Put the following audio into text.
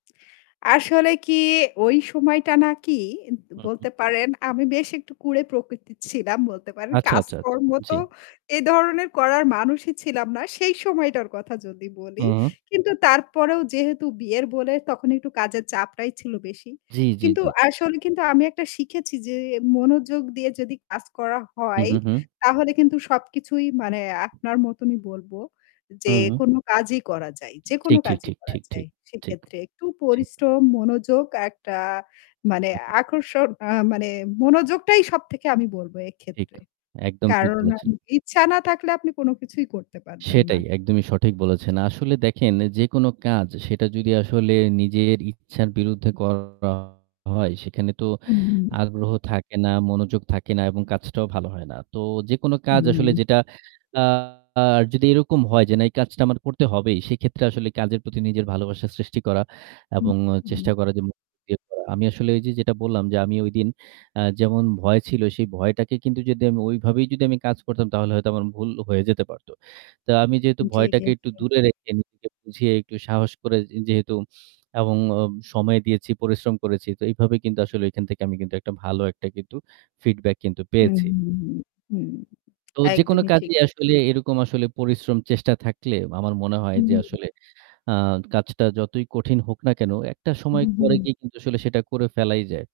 আসলে কি ওই সময়টা নাকি এদ হুম, হুম। বলতে পারেন আমি বেশ একটু কুড়ে প্রকৃতির ছিলাম বলতে পারেন। আচ্ছা, আচ্ছা, আচ্ছা। কাজকর্ম তো জ্বি। এ ধরনের করার মানুষই ছিলাম না সেই সময়টার কথা যদি বলি। হুম। কিন্তু তারপরেও যেহেতু বিয়ের বলে তখন একটু কাজের চাপটাই ছিল বেশি। জি, জি, কিন্তু জি, জি। আসলে কিন্তু আমি একটা শিখেছি যে মনোযোগ দিয়ে যদি কাজ করা হু, হয় হু, হুম। তাহলে কিন্তু সবকিছুই মানে আপনার মতনই বলব যে হুম। কোনো কাজই করা যায় যেকোনো ঠিক, ঠিক, কাজই ঠিক, করা ঠিক, যায়। ঠিক। ঠিক। সেক্ষেত্রে একটু ঠিক। পরিশ্রম, মনোযোগ একটা মানে আকর্ষণ আ মানে মনোযোগটাই সবথেকে আমি বলব ঠিক। এক্ষেত্রে। একদম ঠিক কারণ বলেছেন। আমি ইচ্ছা না থাকলে আপনি কোনো কিছুই করতে পারবেন না। সেটাই একদমই সঠিক বলেছেন। আসলে দেখেন যেকোনো কাজ সেটা যদি আসলে নিজের ইচ্ছার বিরুদ্ধে করা হয় সেখানে তো হুম। আগ্রহ থাকে না, মনোযোগ থাকে না এবং কাজটাও ভালো হয় না। তো যেকোনো কাজ আসলে হুম। যেটা আ যদি এরকম হয় যে না এই কাজটা আমার করতে হবেই সেক্ষেত্রে আসলে কাজের প্রতি নিজের ভালোবাসা সৃষ্টি করা হু, এবং চেষ্টা হুম। করা যে [unintelligible] আমি আসলে ওইযে যেটা বললাম যে আমি ওইদিন আ যেমন ভয় ছিল সেই ভয়টাকে কিন্তু যদি আমি ওইভাবেই যদি আমি কাজ করতাম তাহলে হয়তো আমার ভুল হয়ে যেতে পারত। তো আমি যেহেতু জি, জি, জি। ভয়টাকে একটু দূরে উ রেখে নিজেকে বুঝিয়ে একটু সাহস করে যেহেতু এবং ও সময় দিয়েছি, পরিশ্রম করেছি তো এভাবে কিন্তু আসলে এখান থেকে আমি কিন্তু একটা ভালো একটা কিন্তু feedback কিন্তু হুম, পেয়েছি। হুম, হুম, হুম। তো যেকোনো একদমই ঠিক। কাজেই আসলে এরকম আসলে পরিশ্রম চেষ্টা থাকলে আমার মনে হয় হুম, যে হুম। আসলে আ কাজটা যতই কঠিন হোক না কেনো একটা সময় হু, পরে হুম। গিয়ে কিন্তু আসলে সেটা করে ফেলাই যায়।